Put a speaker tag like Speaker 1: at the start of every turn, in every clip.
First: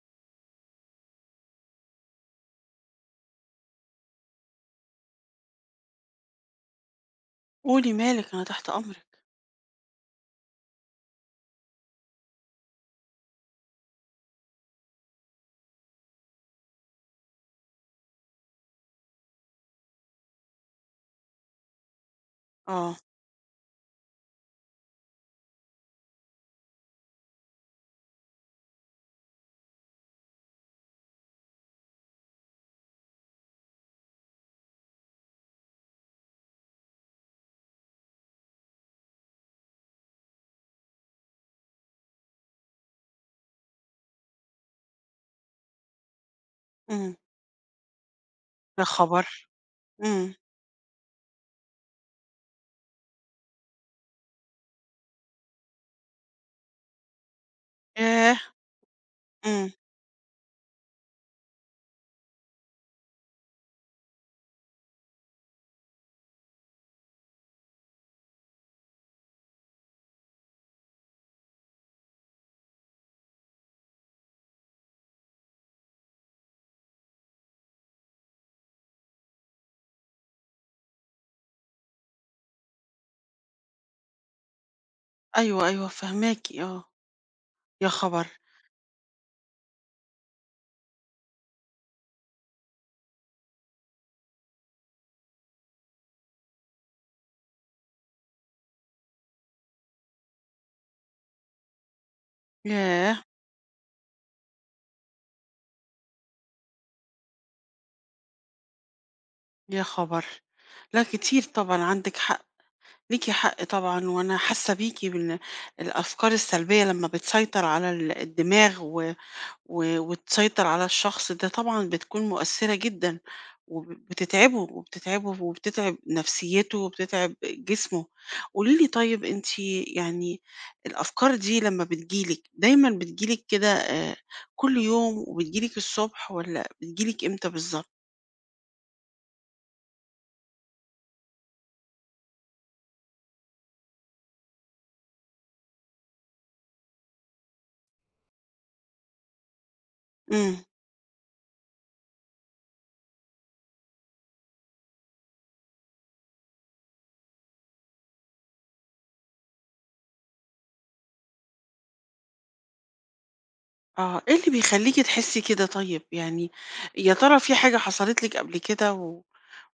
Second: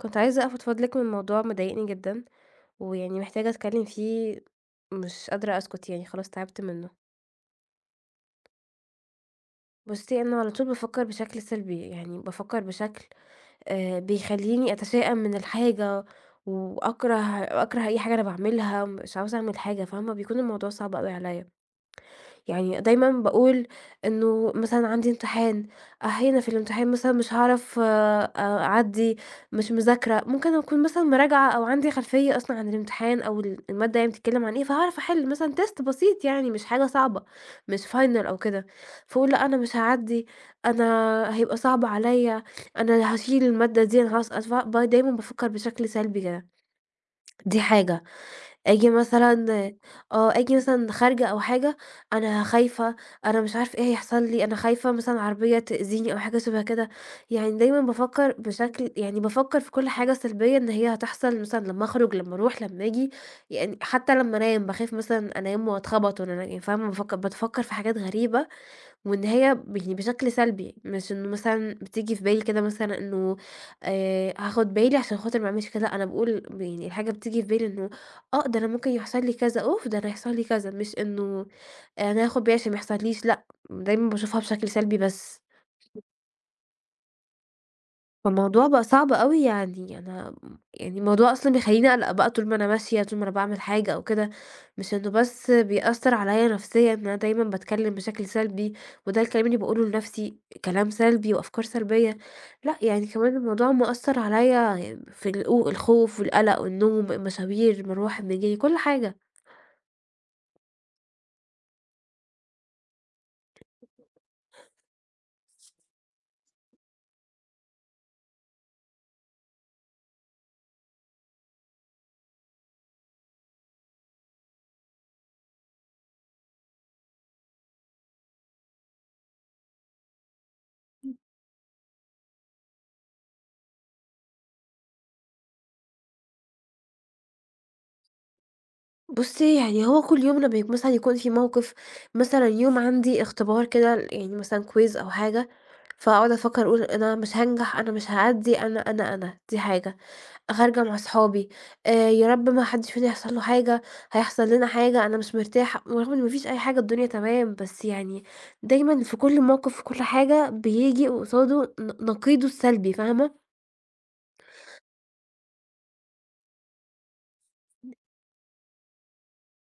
Speaker 1: كنت عايزة أفضفض لِك من موضوع مضايقني جدًا، ويعني محتاجة أتكلم فيه مش قادرة أسكت يعني خلاص تعبت منه.
Speaker 2: قولي مالِك أنا تحت أمرِك.
Speaker 1: بُصّي، أنا على طول بافكر بشكل سلبي، يعني بافكر بشكل بيخلّيني أتشائم من الحاجة، وأكره أكره أي حاجة أنا باعملها، مش عاوزة أعمل حاجة، فاهمة؟ بيكون الموضوع صعب أوي عليَّ. يعني
Speaker 2: آه.
Speaker 1: دايمًا باقول إنه مثلًا عندي امتحان، أحيانًا في الامتحان مثلًا مش هاعرف أعدّي، مش مذاكرة، ممكن أكون مثلًا مراجعة أو عندي خلفية أصلًا عن الامتحان أو المادة يعني بتتكلم عن إيه، فهاعرف أحل مثلًا test بسيط يعني مش حاجة صعبة، مش final أو كده، فاقول لأ أنا مش هاعدّي، أنا هيبقى صعب عليَّ، أنا هاشيل المادة دي، أنا هاسقط، ف ب دايمًا بافكر بشكل سلبي كده،
Speaker 2: إمم.
Speaker 1: دي حاجة.
Speaker 2: يا
Speaker 1: آجي
Speaker 2: خبر!
Speaker 1: مثلًا آه،
Speaker 2: إمم.
Speaker 1: آجي مثلًا خارجة أو حاجة أنا خايفة، أنا مش عارفة إيه هيحصل لي، أنا خايفة مثلًا عربية تأذيني أو حاجة شبه كده، يعني دايمًا بافكّر
Speaker 2: ياه!
Speaker 1: بشكل يعني بافكّر
Speaker 2: إمم.
Speaker 1: في كل حاجة سلبية إن هي هتحصل مثلًا لمّا أخرج، لمّا أروح، لمّا آجي، يعني حتى لمّا أنام باخاف مثلًا أنام وأتخبط وأنا فاهمة؟ باتفكّر في حاجات غريبة وإن هي يعني بشكل سلبي، مش إنه مثلًا بتيجي في بالي كده مثلًا إنه هاخد بالي عشان خاطر ما اعملش كذا، أنا باقول يعني الحاجة بتيجي في بالي إنه ده أنا ممكن يحصل لي كذا، أوف! ده أنا هيحصل لي كذا، مش إنه أنا هاخد بالي عشان ما يحصليش لأ، دايمًا باشوفها بشكل سلبي بس.
Speaker 2: أيوه، أيوه فاهماكِ آه. يا خبر!
Speaker 1: فالموضوع بقى صعب أوي يعني يعني الموضوع أصلًا بيخلّيني أقلق بقى طول ما أنا ماشية، طول ما أنا باعمل حاجة أو كده، مش إنه بس بيأثّر عليّا نفسيًا إن أنا دايمًا باتكلّم بشكل سلبي، وده الكلام اللي باقوله لنفسي كلام سلبي وأفكار سلبية، لأ يعني
Speaker 2: ياه!
Speaker 1: كمان الموضوع مأثّر عليّا في الخوف والقلق والنوم، المشاوير، المروح، المجي، كل حاجة.
Speaker 2: يا خبر! لأ كتير طبعًا عندِك حق، ليكِ حق طبعًا، وأنا حاسة بيكِ الأفكار السلبية لمّا بتسيطر على الدماغ و و وتسيطر على الشخص ده طبعًا بتكون مؤثرة جدًا، وبتتعبه وبتتعبه وبتتعب نفسيته وبتتعب جسمه. قولي لي طيب أنتِ، يعني الأفكار دي لمّا بتيجي لِك، دايمًا بتيجي لِك كده، كل يوم وبتيجي لِك الصبح والّا بتيجي لِك إمتى بالضبط؟
Speaker 1: بُصّي، يعني هو كل يوم لمّا مثلًا يكون في موقف، مثلًا يوم عندي اختبار كده يعني مثلًا quiz أو حاجة، فاقعد أفكّر أقول أنا مش هانجح، أنا مش هاعدّي، أنا، أنا، أنا، دي حاجة.
Speaker 2: إمم.
Speaker 1: خارجة مع صحابي، يا رب ما حدّش فينا يحصل له حاجة، هيحصل لنا حاجة، أنا مش مرتاحة، ورغم إن ما فيش أي حاجة الدنيا تمام، بس يعني دايمًا في كل موقف، في كل حاجة بييجي قصاده نقيضه السلبي، فاهمة؟
Speaker 2: آه، إيه اللي بيخلّيكِ تحسّي كده طيب؟ يعني يا ترى في حاجة حصلت لِك قبل كده و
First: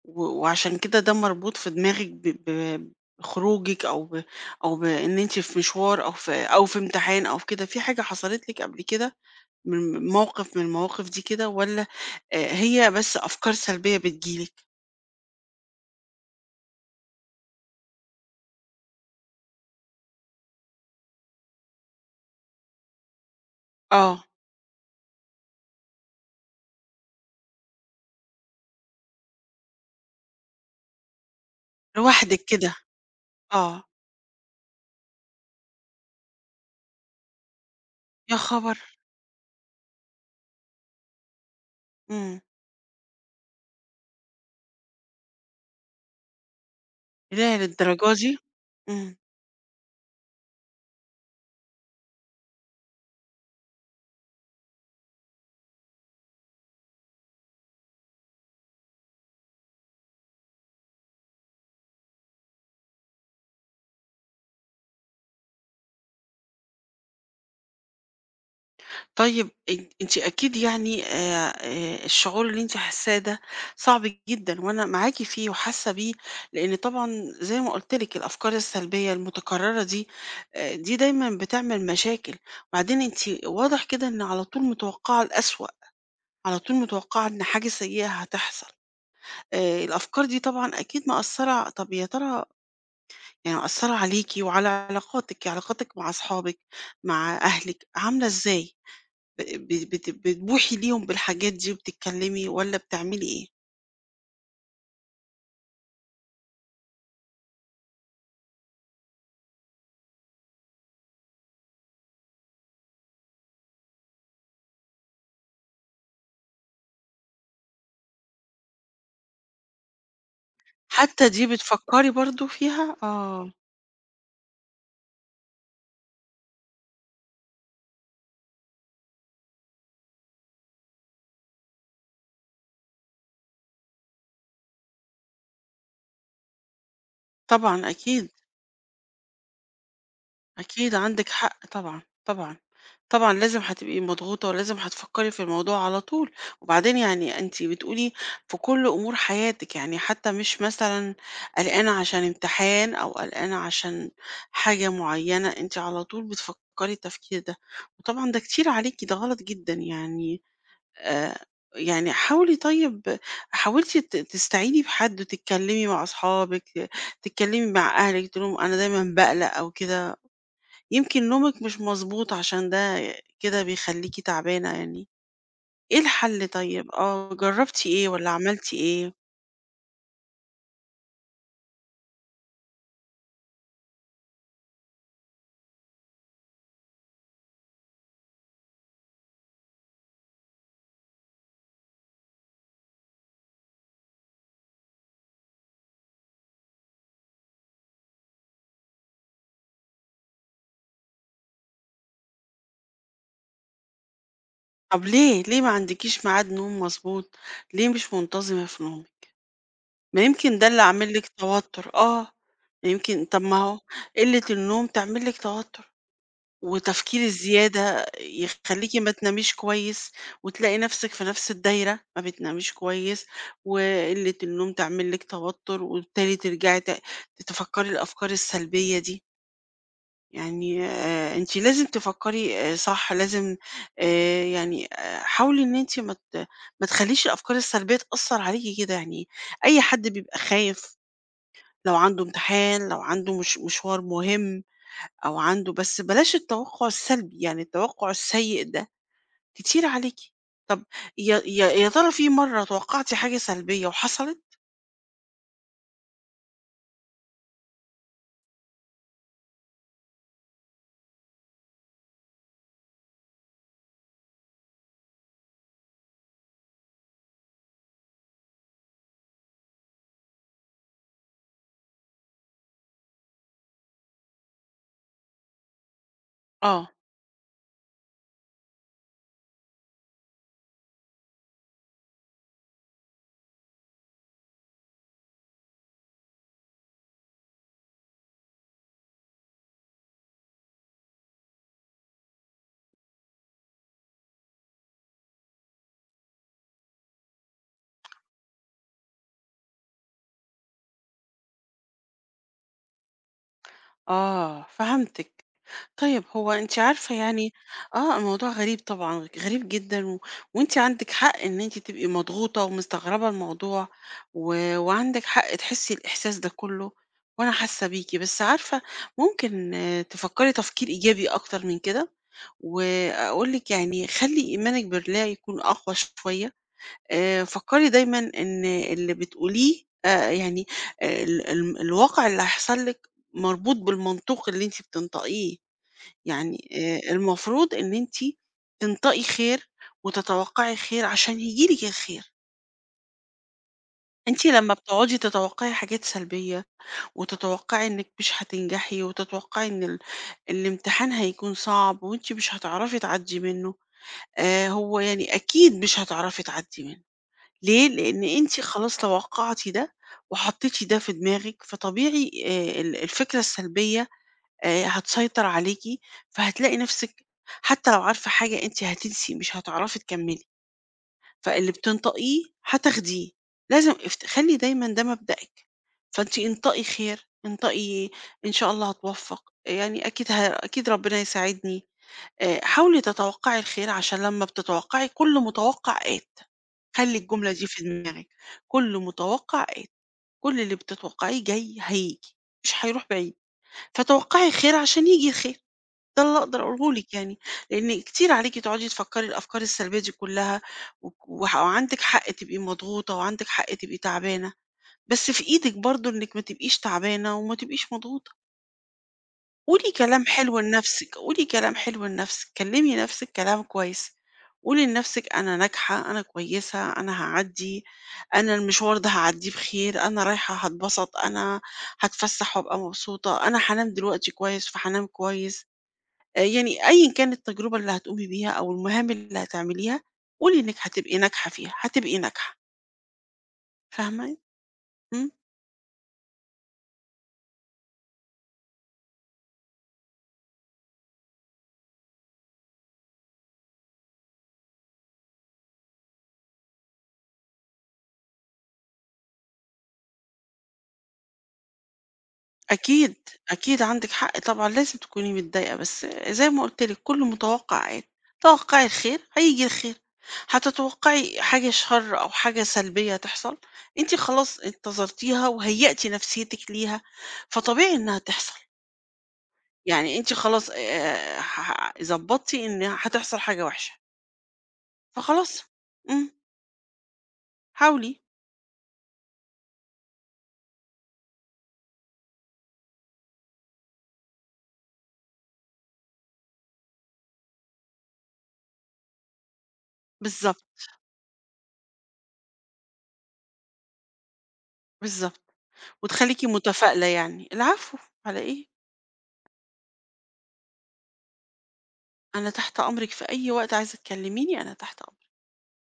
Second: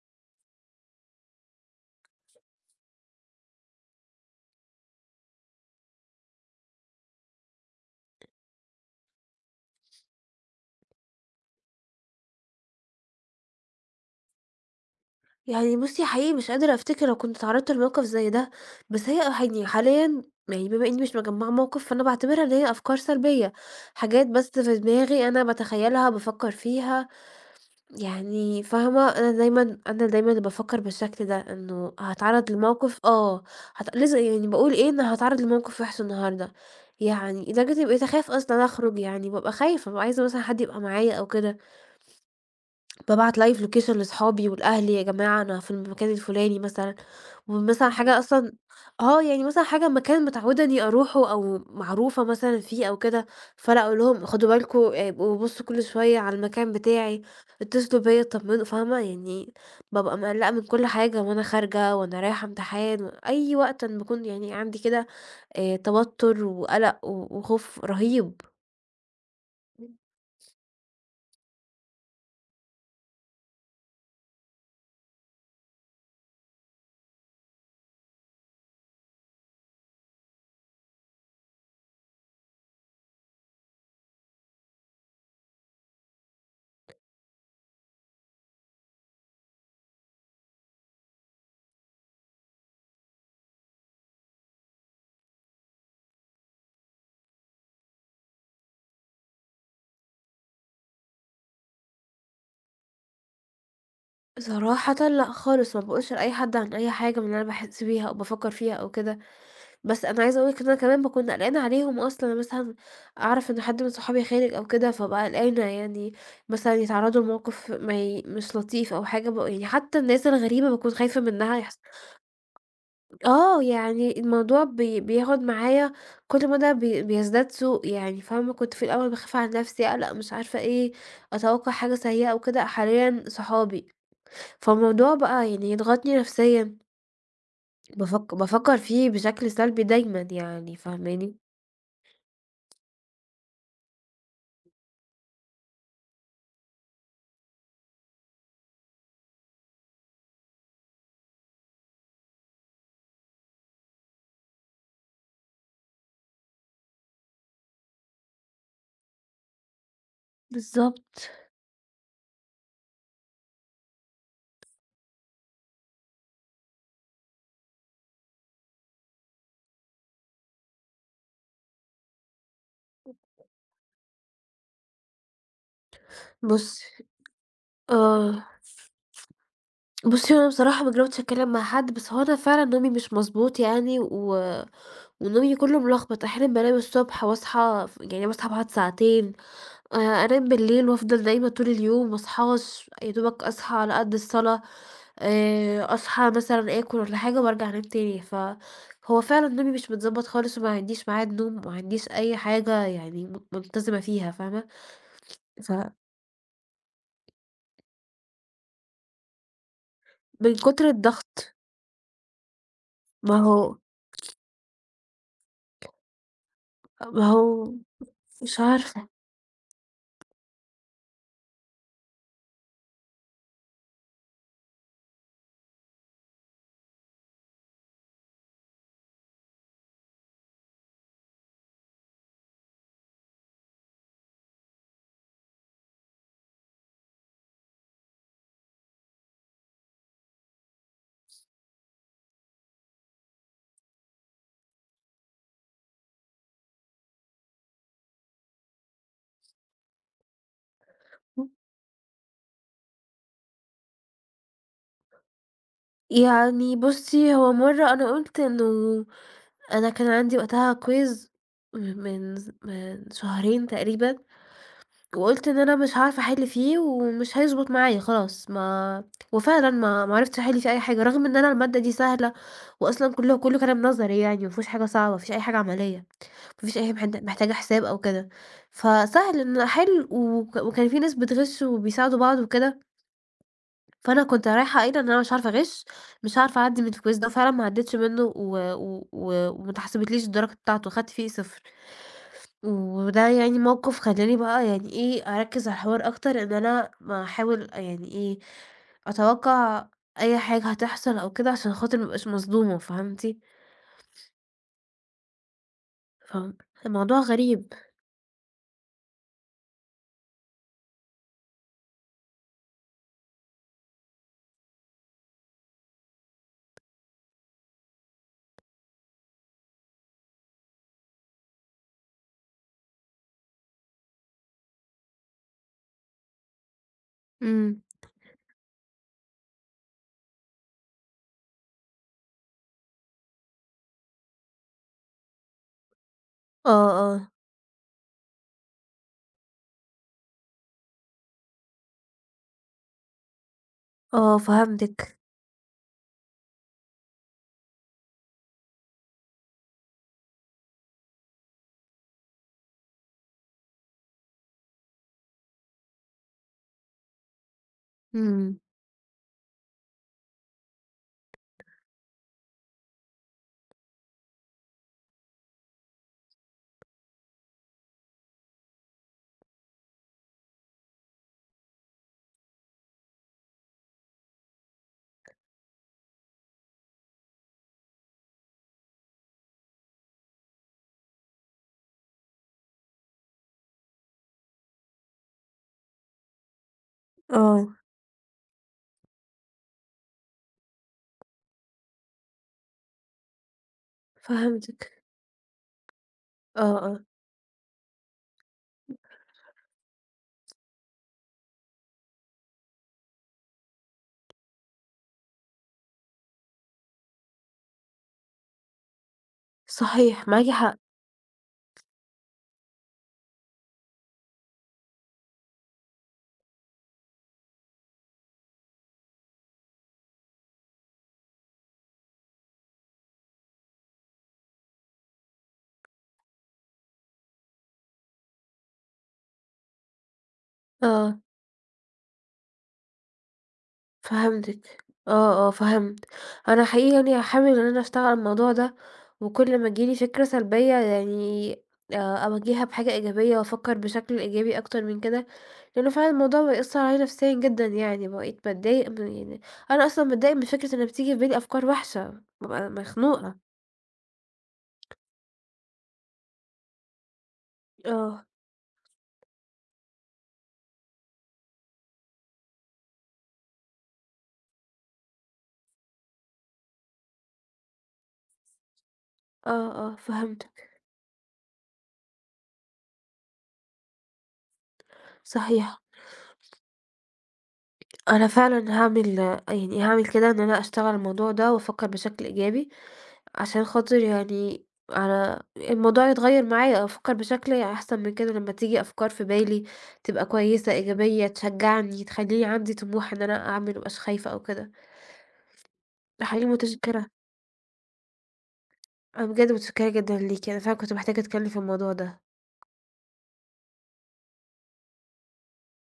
Speaker 2: و وعشان كده ده مربوط في دماغِك ب ب بخروجِك أو بإن أنتِ في مشوار أو في امتحان أو في كده، في حاجة حصلت لِك قبل كده من موقف من المواقف دي كده، والّا هي بس أفكار سلبية بتيجي لِك؟
Speaker 1: يعني بُصّي حقيقي مش قادرة أفتكر أنا كنت اتعرّضت لموقف زي ده، بس يعني حاليًا يعني بما إني مش مجمّعة موقف، فأنا باعتبرها إن هي أفكار سلبية،
Speaker 2: آه،
Speaker 1: حاجات بس في دماغي أنا باتخيّلها، بافكّر فيها، يعني فاهمة؟ أنا دايمًا بافكّر بالشكل ده، إنه
Speaker 2: لوحدِك
Speaker 1: هاتعرّض
Speaker 2: كده.
Speaker 1: لموقف آه،
Speaker 2: آه.
Speaker 1: لسه يعني باقول إيه، أنا هاتعرّض لموقف وِحِش النهارده، يعني لدرجة إني بقيت أخاف
Speaker 2: يا
Speaker 1: أصلًا
Speaker 2: خبر!
Speaker 1: أخرُج، يعني بابقى خايفة، بابقى عايزة مثلًا حد يبقى معايا أو كده.
Speaker 2: إمم.
Speaker 1: بابعت live location لصحابي ولأهلي، يا جماعة أنا في المكان الفلاني مثلًا،
Speaker 2: ياه
Speaker 1: ومثلًا
Speaker 2: للدرجة
Speaker 1: حاجة
Speaker 2: دي!
Speaker 1: أصلًا
Speaker 2: إمم.
Speaker 1: آه، يعني مثلًا حاجة مكان متعودة إني أروحه أو معروفة مثلًا فيه أو كده، فلأ أقول لهم خدوا بالكم ابقوا بصوا كل شوية على المكان بتاعي، اتصلوا بيّا اتطمنوا، فاهمة؟ يعني بابقى مقلقة من كل حاجة، وأنا خارجة وأنا رايحة امتحان، أي وقت أنا باكون يعني عندي كده توتر وقلق و وخوف رهيب.
Speaker 2: طيب أنتِ أكيد يعني الشعور اللي أنتِ حاساه ده صعب جدًا، وأنا معاكِ فيه وحاسة بيه، لإن طبعًا زي ما قُلت لِك الأفكار السلبية المتكررة دي دايمًا بتعمل مشاكل، وبعدين أنتِ واضح كده إن على طول متوقعة الأسوأ، على طول متوقعة إن حاجة سيئة هتحصل. الأفكار دي طبعًا أكيد مأثّرة. طب يا ترى يعني مأثّرة عليكِ وعلى علاقاتِك مع أصحابِك، مع أهلِك، عاملة إزاي؟ ب ب بت بتبوحي ليهم بالحاجات دي وبتتكلمي والّا بتعملي إيه؟
Speaker 1: صراحةً لأ خالص، ما باقولش لأي حد عن أي حاجة من اللي أنا باحس بيها أو بافكّر فيها أو كده، بس أنا عايزة أقول لِك إن أنا كمان باكون قلقانة عليهم أصلًا، أنا مثلًا أعرف إن حد من صحابي خارج أو كده، فابقى قلقانة يعني مثلًا يتعرّضوا لموقف ما مش لطيف أو حاجة يعني حتى الناس الغريبة باكون خايفة
Speaker 2: حتى دي
Speaker 1: منها
Speaker 2: بتفكّري برضه فيها؟ آه،
Speaker 1: آه، يعني الموضوع بياخد معايا كل مدى بيزداد سوء يعني فاهمة، كنت في الأول باخاف على نَفْسي، أقلق مش عارفة إيه، أتوقّع حاجة سيئة أو كده، حاليًا صحابي. فالموضوع بقى يعني يضغطني نفسيًا،
Speaker 2: طبعًا أكيد.
Speaker 1: بافكّر فيه بشكل سلبي دايمًا يعني
Speaker 2: أكيد عندِك
Speaker 1: فاهماني؟
Speaker 2: حق طبعًا، طبعًا، طبعًا لازم هتبقي مضغوطة، ولازم هتفكّري في الموضوع على طول، وبعدين يعني أنتِ بتقولي في كل أمور حياتِك، يعني حتى مش مثلًا قلقانة عشان امتحان أو قلقانة عشان حاجة معيّنة، أنتِ على طول بتفكّري التفكير ده، وطبعًا ده كتير عليكِ، ده غلط جدًا يعني.
Speaker 1: بالضبط.
Speaker 2: آآ يعني حاولي. طيب حاولتِ تستعيني بحد وتتكلمي مع أصحابِك، تتكلمي مع أهلِك، تقولي لهم أنا دايمًا باقلق أو كده، يمكن نومِك مش مضبوط عشان ده كده بيخلّيكِ تعبانة يعني. إيه الحل
Speaker 1: بُصّي
Speaker 2: طيب؟ آه، جرّبتِ إيه والّا
Speaker 1: آه،
Speaker 2: عملتِ إيه؟
Speaker 1: بُصّي هو أنا بصراحة ما جرّبتش أتكلّم مع حد، بس هو أنا فعلًا نومي مش مضبوط يعني و ونومي كلّه ملخبط، أحيانًا بانام الصبح واصحى يعني باصحى باقعد ساعتين، أنام بالليل وافضل نايمة طول اليوم ما اصحاش، يا دوبك أصحى على قد الصلاة. أصحى مثلًا آكل والّا حاجة وارجع أنام تاني، فهو فعلًا نومي مش متضبط خالص وما عنديش ميعاد نوم، وما عنديش أي حاجة يعني منتظمة فيها فاهمة؟
Speaker 2: طب ليه ما
Speaker 1: فمن
Speaker 2: عندكيش ميعاد نوم مضبوط؟ ليه مش منتظمة في نومِك؟ ما يمكن ده اللي
Speaker 1: كتر
Speaker 2: عامل لِك
Speaker 1: الضغط
Speaker 2: توتر، آه، يمكن.
Speaker 1: ما
Speaker 2: طب ما
Speaker 1: هو
Speaker 2: هو قلة النوم تعمل لِك توتر،
Speaker 1: ما
Speaker 2: وتفكير
Speaker 1: هو
Speaker 2: الزيادة
Speaker 1: مش
Speaker 2: يخلّيكِ
Speaker 1: عارفة
Speaker 2: ما تناميش كويس، وتلاقي نفسِك في نفس الدايرة، ما بتناميش كويس، وقلة النوم تعمل لِك توتر، وبالتالي ترجعي تفكّري الأفكار السلبية دي. يعني أنتِ لازم تفكّري صح، لازم يعني حاولي إن أنتِ ما تخلّيش الأفكار السلبية تأثّر عليكِ كده، يعني أي حد بيبقى خايف لو عنده امتحان، لو عنده مش مشوار مهم أو عنده، بس بلاش التوقع السلبي، يعني التوقع السيء ده كتير عليكِ. طب يا ترى في مرّة توقعتِ حاجة سلبية وحصلت؟
Speaker 1: يعني بُصّي هو مرّة أنا قُلت إنه أنا كان عندي وقتها quiz من من شهرين تقريبًا وقُلت إن أنا مش هاعرف أحِل فيه ومش هيضبط معايا خلاص، ما وفعلًا ما عرفتش أحِل فيه أي حاجة، رغم إن أنا المادة دي سهلة وأصلًا كله كلام نظري يعني ما فيهوش حاجة صعبة، ما فيش أي حاجة عملية، ما فيش أي
Speaker 2: آه،
Speaker 1: حاجة محتاجة حساب أو كده، فسهل إن أحِل وكان في ناس بتغِش وبيساعدوا بعض وكده، فأنا كنت رايحة قايلة إن أنا مش عارفة أغِش، مش هاعرف أعدّي من الquiz ده وفعلًا ما عدّيتش منه و و و وما اتحسبتليش الدرجة بتاعته، خدت فيه صفر. وده يعني موقف خلّاني بقى يعني إيه، أركّز على الحوار أكتر إن أنا ما أحاول يعني إيه، أتوقّع أي حاجة هتحصل أو كده عشان خاطر ما أبقاش مصدومة فهمتِ؟
Speaker 2: آه، فهمتِك. طيب هو أنتِ عارفة
Speaker 1: فالموضوع
Speaker 2: يعني.
Speaker 1: غريب.
Speaker 2: آه، الموضوع غريب طبعًا، غريب جدًا، وأنتِ عندِك حق إن أنتِ تبقي مضغوطة ومستغربة الموضوع، وعندِك حق تحسّي الإحساس ده كُلّه، وأنا حاسة بيكِ، بس عارفة ممكن تفكّري تفكير إيجابي أكتر من كده؟ وأقول لِك يعني خلّي إيمانِك بالله يكون أقوى شوية،
Speaker 1: إمم.
Speaker 2: فكّري دايمًا إن اللي بتقوليه يعني ال ال الواقع اللي هيحصل لِك مربوط بالمنطوق اللي أنتِ بتنطقيه، يعني
Speaker 1: آه، آه،
Speaker 2: المفروض إن أنتِ تنطقي خير، وتتوقّعي خير عشان ييجي لِك الخير،
Speaker 1: آه
Speaker 2: أنتِ لمّا بتقعدي
Speaker 1: فهمتِك.
Speaker 2: تتوقّعي حاجات سلبية، وتتوقّعي إنِّك مش هتنجحي، وتتوقّعي إن الامتحان هيكون صعب، وأنتِ مش هتعرفي تعدّي منّه، هو يعني أكيد مش هتعرفي تعدّي منه، ليه؟ لإن
Speaker 1: إمم.
Speaker 2: أنتِ خلاص توقّعتِ ده، وحطّيتِ ده في دماغِك، فطبيعي ال الفكرة السلبية هتسيطر عليكِ، فهتلاقي نَفْسِك حتى لو عارفة حاجة أنتِ هتنسي، مش هتعرفي تكمّلي، فاللي بتنطقيه هتاخديه، لازم خلّي دايمًا ده مبدأِك، فأنتِ انطقي خير، انطقي إن شاء الله هاتوفّق، يعني أكيد ربنا يساعدني، حاولي تتوقّعي الخير عشان لمّا بتتوقّعي، كل متوقّع آت، خلّي الجملة دي
Speaker 1: آه،
Speaker 2: في دماغِك، كل متوقّع آت، كل اللي بتتوقّعيه جاي هييجي، مش هيروح بعيد، فتوقّعي الخير
Speaker 1: فهمتِك.
Speaker 2: عشان ييجي الخير، ده اللي أقدر
Speaker 1: آه،
Speaker 2: أقوله
Speaker 1: آه،
Speaker 2: لِك يعني، لإن كتير عليكِ تقعدي تفكّري الأفكار السلبية دي كلّها، وك وح وعندِك حق تبقي مضغوطة، وعندِك حق تبقي تعبانة، بس في إيدِك برضه إنِّك ما تبقيش تعبانة وما تبقيش مضغوطة. قولي كلام
Speaker 1: صحيح معاكِ
Speaker 2: حلو
Speaker 1: حق.
Speaker 2: لنفسِك، قولي كلام حلو لنفسِك، كلّمي نفسِك كلام كويس، قولي لنفسِك أنا ناجحة، أنا كويسة، أنا هاعدّي، أنا المشوار ده هاعدّيه بخير، أنا رايحة هاتبسط، أنا هاتفسّح وأبقى مبسوطة، أنا هانام دلوقتي كويس فهانام كويس، يعني أيًا كانت التجربة اللي هتقومي بيها أو المهام اللي هتعمليها، قولي إنِّك هتبقي
Speaker 1: آه.
Speaker 2: ناجحة فيها، هتبقي ناجحة، فاهمة؟
Speaker 1: فهمتِك،
Speaker 2: إمم.
Speaker 1: آه، آه فهمت. أنا حقيقي يعني هاحاول إن أنا أشتغل على الموضوع ده، وكل ما تيجي لي فكرة سلبية يعني أواجهها بحاجة إيجابية وأفكّر بشكل إيجابي أكتر من كده، لإنه فعلًا الموضوع بقى يأثّر عليَّ نفسيًا جدًا يعني، بقيت باتضايق من يعني أنا أصلًا باتضايق من فكرة إن بتيجي في بالي أفكار وحشة، بابقى
Speaker 2: أكيد،
Speaker 1: مخنوقة.
Speaker 2: أكيد عندِك حق طبعًا لازم تكوني متضايقة، بس زي ما قُلت لِك كُلّه متوقّعات،
Speaker 1: آه،
Speaker 2: توقّعي الخير هييجي الخير، هتتوقّعي حاجة شَر أو حاجة سلبية تحصل، أنتِ خلاص انتظرتيها وهيّأتِ نفسيتِك ليها، فطبيعي إنها تحصل،
Speaker 1: آه، آه
Speaker 2: يعني أنتِ خلاص
Speaker 1: فهمتك،
Speaker 2: ح ضبّطتِ إن هتحصل حاجة وحشة، فخلاص.
Speaker 1: صحيح.
Speaker 2: إمم، حاولي
Speaker 1: أنا فعلًا هاعمل يعني هاعمل كده إن أنا أشتغل على الموضوع ده وأفكّر بشكل إيجابي، عشان خاطر يعني أنا الموضوع يتغيّر معايا، أفكّر بشكل أحسن من كده لمّا تيجي أفكار في بالي تبقى
Speaker 2: بالضبط،
Speaker 1: كويسة، إيجابية، تشجّعني، تخلّيني عندي طموح إن أنا أعمل ما أبقاش خايفة أو كده.
Speaker 2: بالضبط، وتخلّيكِ
Speaker 1: حقيقي
Speaker 2: متفائلة
Speaker 1: متشكّرة،
Speaker 2: يعني. العفو على إيه؟
Speaker 1: أنا بجد متشكّرة جدًا ليكِ، أنا فعلًا كنت محتاجة أتكلّم في الموضوع ده.
Speaker 2: أنا تحت أمرِك في أي وقت عايزة تكلّميني، أنا تحت أمرِك.